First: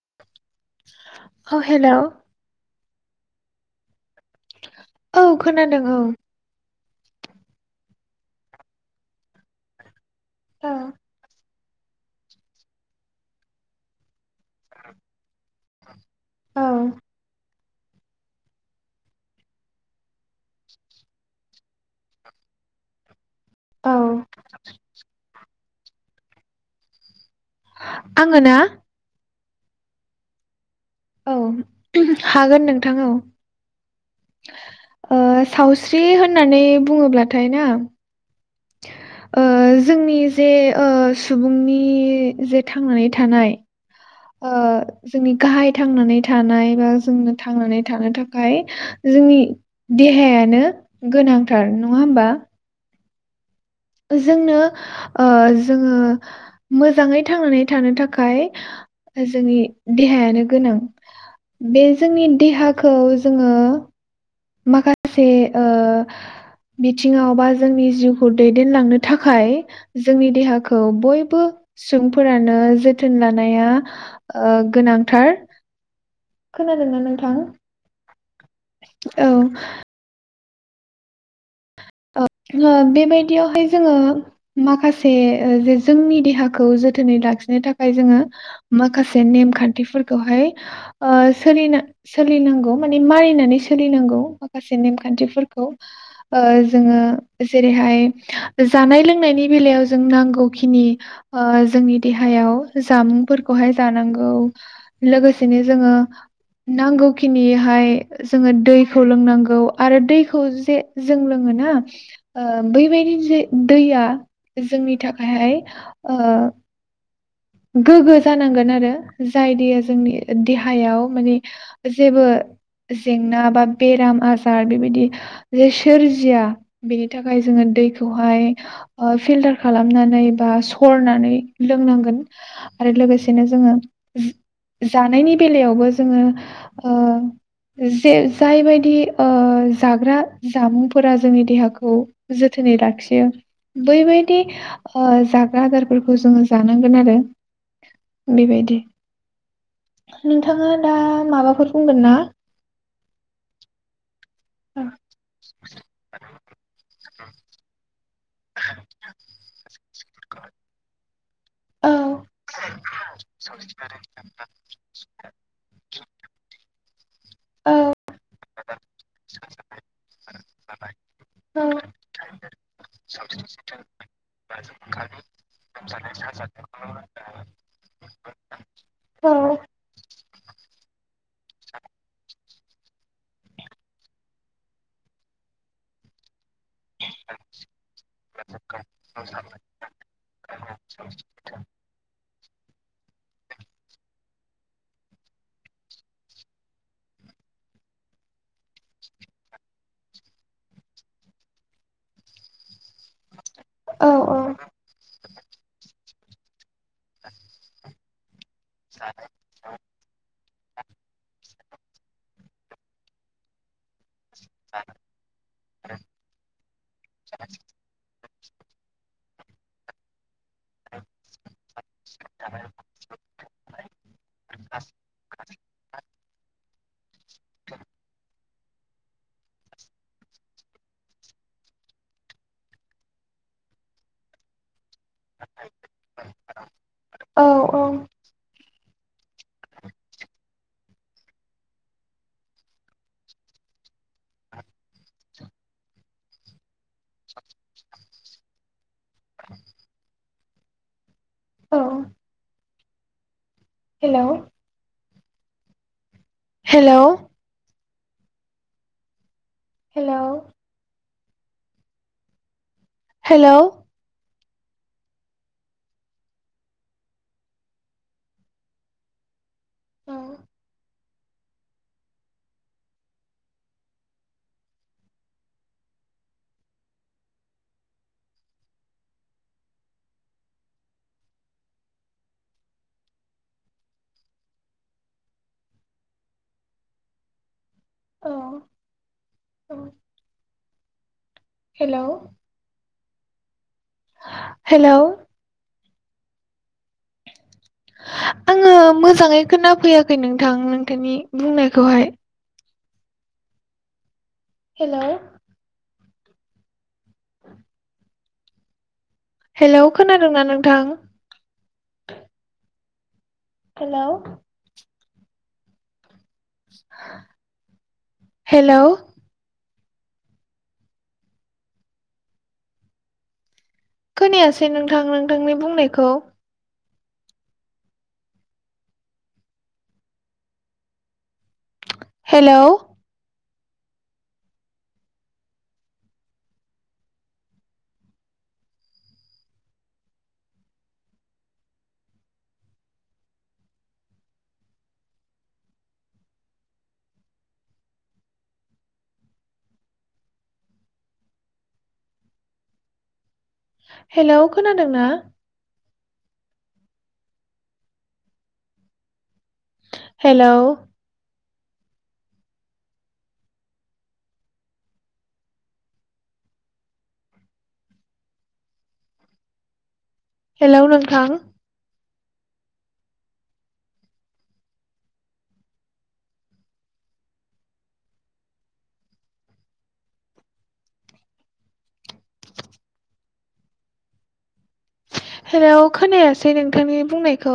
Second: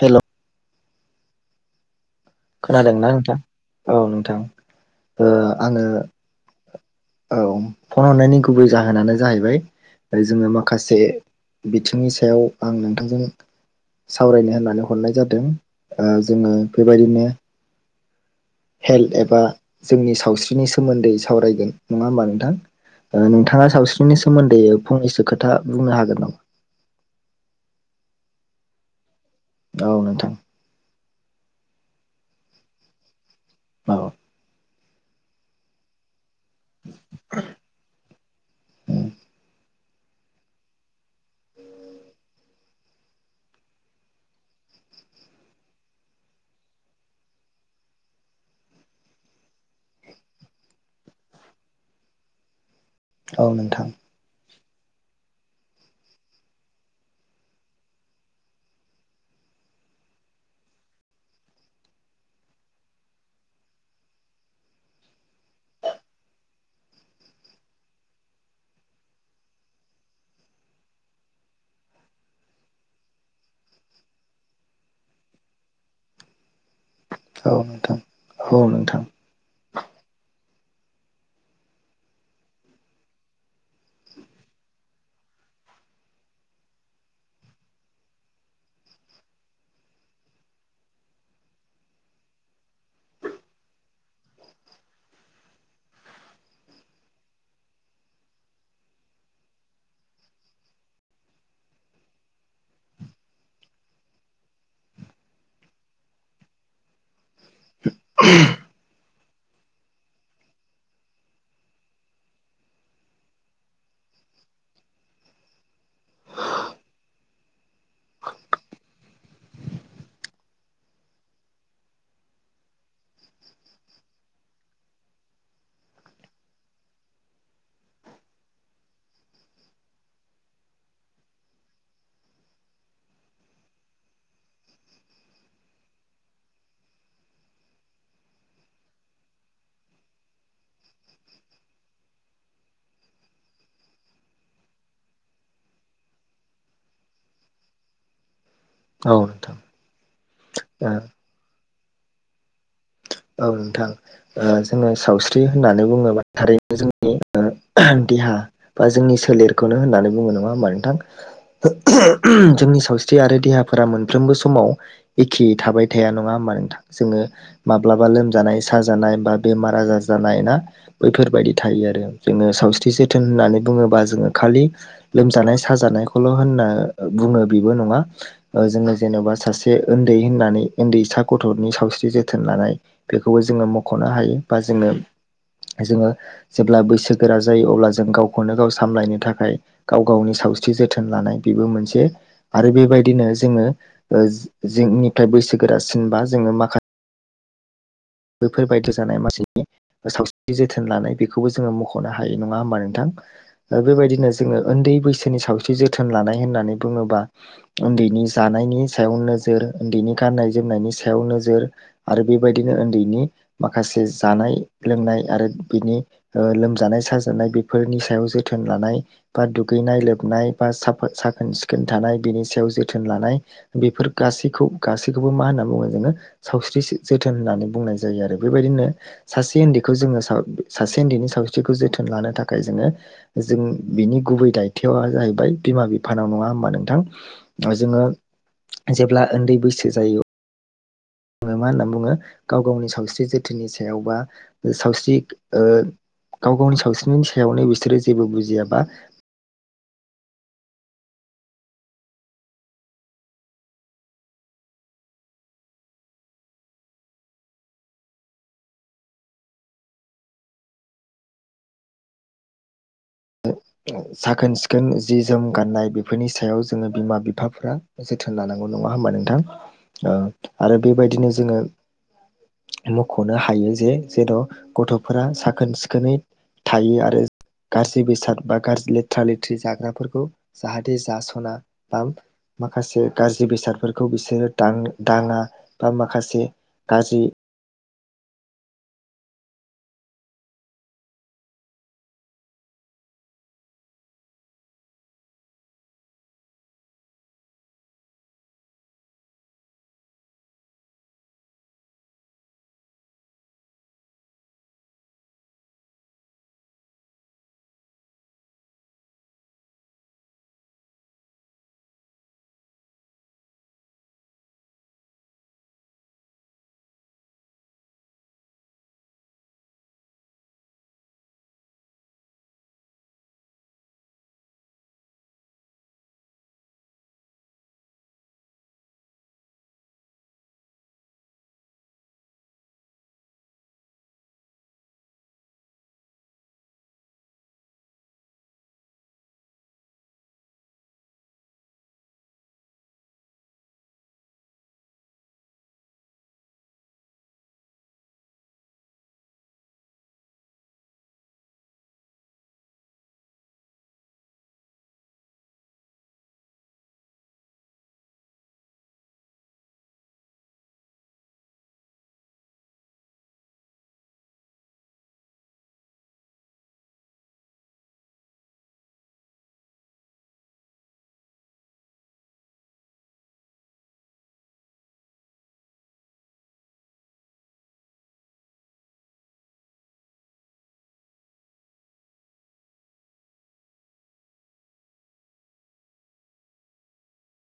Hello औ hello खोनादों ना नोंथाङां औ थां औ ओ खोनादों आङो औ फन हरनायनि गुबै जाहोनानो जाहैबाय आरो जोङो औ माखासे बिथिंनि सायाव आं नोंथांजों सावरायनो होननानै हरनाय जादों ओ जोङो बेबायदिनो हेल्थ एबा जोंनि सावस्रिनि सोमोन्दै सावरायगोन नङा होमबा नोंथां ओ नोंथाङा औ सावस्रिनि सोमोन्दै फंनैसो खोथा बुंनो हागोन नामा आङो ना औ नोंथां औ हागोन नोंथां औ औ ओ सावस्रि हो होननानै बुङोब्लाथाय ना ओ जोंनि जे ओ सुबुंनि जे थांनानै थानाय ओ जोंनि गाहाय थांनानै थानाय बा जोंनो थांनानै थानो थाखाय जोंनि देहायानो गोनांथार नङा होमबा औ नोंथां जोंनो ओ जोङो मोजाङै थांनानै थानो थाखाय जोंनि देहायानो गोनां बे जोंनि देहाखौ जोङो माखासे ओ बिथिङाव बा जोंनि जिउखौ दैदेनलांनो थाखाय जोंनि देहाखौ बयबो सुबुंफोरानो जोथोन लानाया ओ गोनांथार खोना दोंना नोंथां औ नोंथां औ नोंथां औ बेबायदियावहाय जोङो माखासे जे जोंनि देहाखौ जोथोनै लाखिनो थाखाय जोङो माखासे नेमखान्थिफोरखौहाय सोना सोलिनांगौ माने मारिनानै सोलिनांगौ माखासे नेमखान्थिफोरखौ ओ जोङो जेरैहाय जानाय लोंनायनि बेलायाव जों नांगौखिनि जोंनि देहायाव जामुंफोरखौहाय जानांगौ लोगोसेनो जोङो नांगौखिनिहाय जोङो दै दैखौ लोंनांगौ आरो दैखौ जे जों लों ओ बैबायदि जे दैया जोंनि थाखायहाय ओ गोग्गो जानांगोन आरो जाय दैया जोंनि देहायाव माने जेबो जेंना बा बेराम आजार बेबायदि जे सोरजिया बेनि थाखाय जोङो दैखौहाय फिल्टार खालामनानै बा सरनानै लोंनांगोन आरो लोगोसेनो जोङो जानायनि बेलायावबो जोङो ओ जे जायबायदि ओ जाग्रा जामुंफोरा जोंनि देहाखौ जोथोनै लाखियो बैबायदि ओ जाग्रा आदारफोरखौ जोङो जानांगोन आरो बिबायदि औ नोंथां नोंथाङा दा ओ माबाफोर बुंगोनना औ नोंथां ओ जोङो सावस्रि होननानै बुङोबा थारैनो जों [inaudible] देहा बा जोंनि सोलेरखौनो होननानै बुङो नङा होमबा औ नोंथां जोंनि सावस्रि आरो देहाफोरा मोनफ्रोमबो समाव एखे थाबाय थाया नङा होमबा नोंथां जोङो औ माब्लाबा लोमजानाय साजानाय बा बेमार आजार जानाय ना [inaudible] बैफोर बायदि औ थायो आरो जोङो सावस्रि जोथोन होननानै बुङोब्ला जोङो खालि लोमजानाय साजानाय खौल होनना बुङो बेबो नङा जोङो ओ औ जेन'बा सासे ओन्दै होननानै ओन्दैसा गथ'नि सावस्रि जो जोथोन लानाय बेखौबो जोङो मख'नो हायो बा जोङो जोङो जेब्ला बैसो गोरा जायो अब्ला जों गावखौनो गाव सामलायनो थाखाय गाव गावनि सावस्रि जोथोन लानाय बेबो मोनसे आरो बेबायदिनो जोङो जिंनिफ्राय बैसोगोरासिन बा जोङो माखासे बेैफोर बायदि जानाय मानसिनि सावस्रिनि जोथोन लानाय बेखौबो जोङो मख'नो हायो नङा होमबा नों बेबायदिनो औ जोङो उन्दै बैसो नि सावस्रि जोथोन लानाय होननानै बुङोबा ओन्दैनि जानायनि सायाव नोजोर उन्दैनि गाननाय जोमनाय जोमनायनि सायाव नोजोर आरो बेबायदिनो ओन्दै माखासे जानाय लोंनाय आरो बिनि लोमजानाय साजानाय बेफोरनि सायाव जे जोथोन लानाय बा दुगैनाय लोबनाय बा साखोन सिखोन खोन थानाय बिनि सायाव जोथोन लानाय बेफोर गासिखौ गासैखौबो मा होनो बुङो जोङो सावस्रि जोथोन होननानै बुंनाय ज जायो आरो बेबायदिनो सासे ओन्दैखौ जोङो सासे ओन्दैनि सावस्रिखौ जोथोन लानो थाखाय जोङो जों बिनि गुबै दायथ'वा जाहैबाय बिमा बिफानाव नङा होनबा नों थां औ ओ औ जोङो जेब्ला उन्दै बैसो जायो ङो मा होनना बुङो गाव गावनि सावस्रि जोथोननि सायाव बा सावस्रि ओ गाव गावनि सावस्रिनि सायावनो बिसोरो जेबो बुजियाबा औ हेलौ। हेलौ। हेलौ। हेलौ [unintelligible] साख खोन-सिखोन जि जोम गाननाय बेफोरनि सायाव जोङो बिमा बिफाफ्रा जोथोन लानांगौ नङा होमबा नोंथां ओ औ आरो बेबायदिनो जोङो मख'नो हायो जे जेर' गथ'फोरा साखोन-सिखोनै थायो आरो गासै बेसाद बा गाज्रि लेथ्रा-लेथ्रि जाग्राफोरखौ जाहाथे जासना बां माखासे गाज्रि बेसादफोरखौ बिसोरो दां दाङा बा माखासे गाज्रि औ औ। हेलौ। हेलौ। आङो मोजाङै खोनाफैयाखै नोंथां नोंथांनि बुंनायखौहाय हेलौ। हेलौ खोनादोंना नोंथां? हेलौ। हेलौ। खोनायासै नोंथां नोंथांनि बुंनायखौ। हेलौ। हेलौ खोनादों ना? हेलौ। हेलौ नोंथां। हेलौ खोनायासै नोंथांनि बुंनायखौ।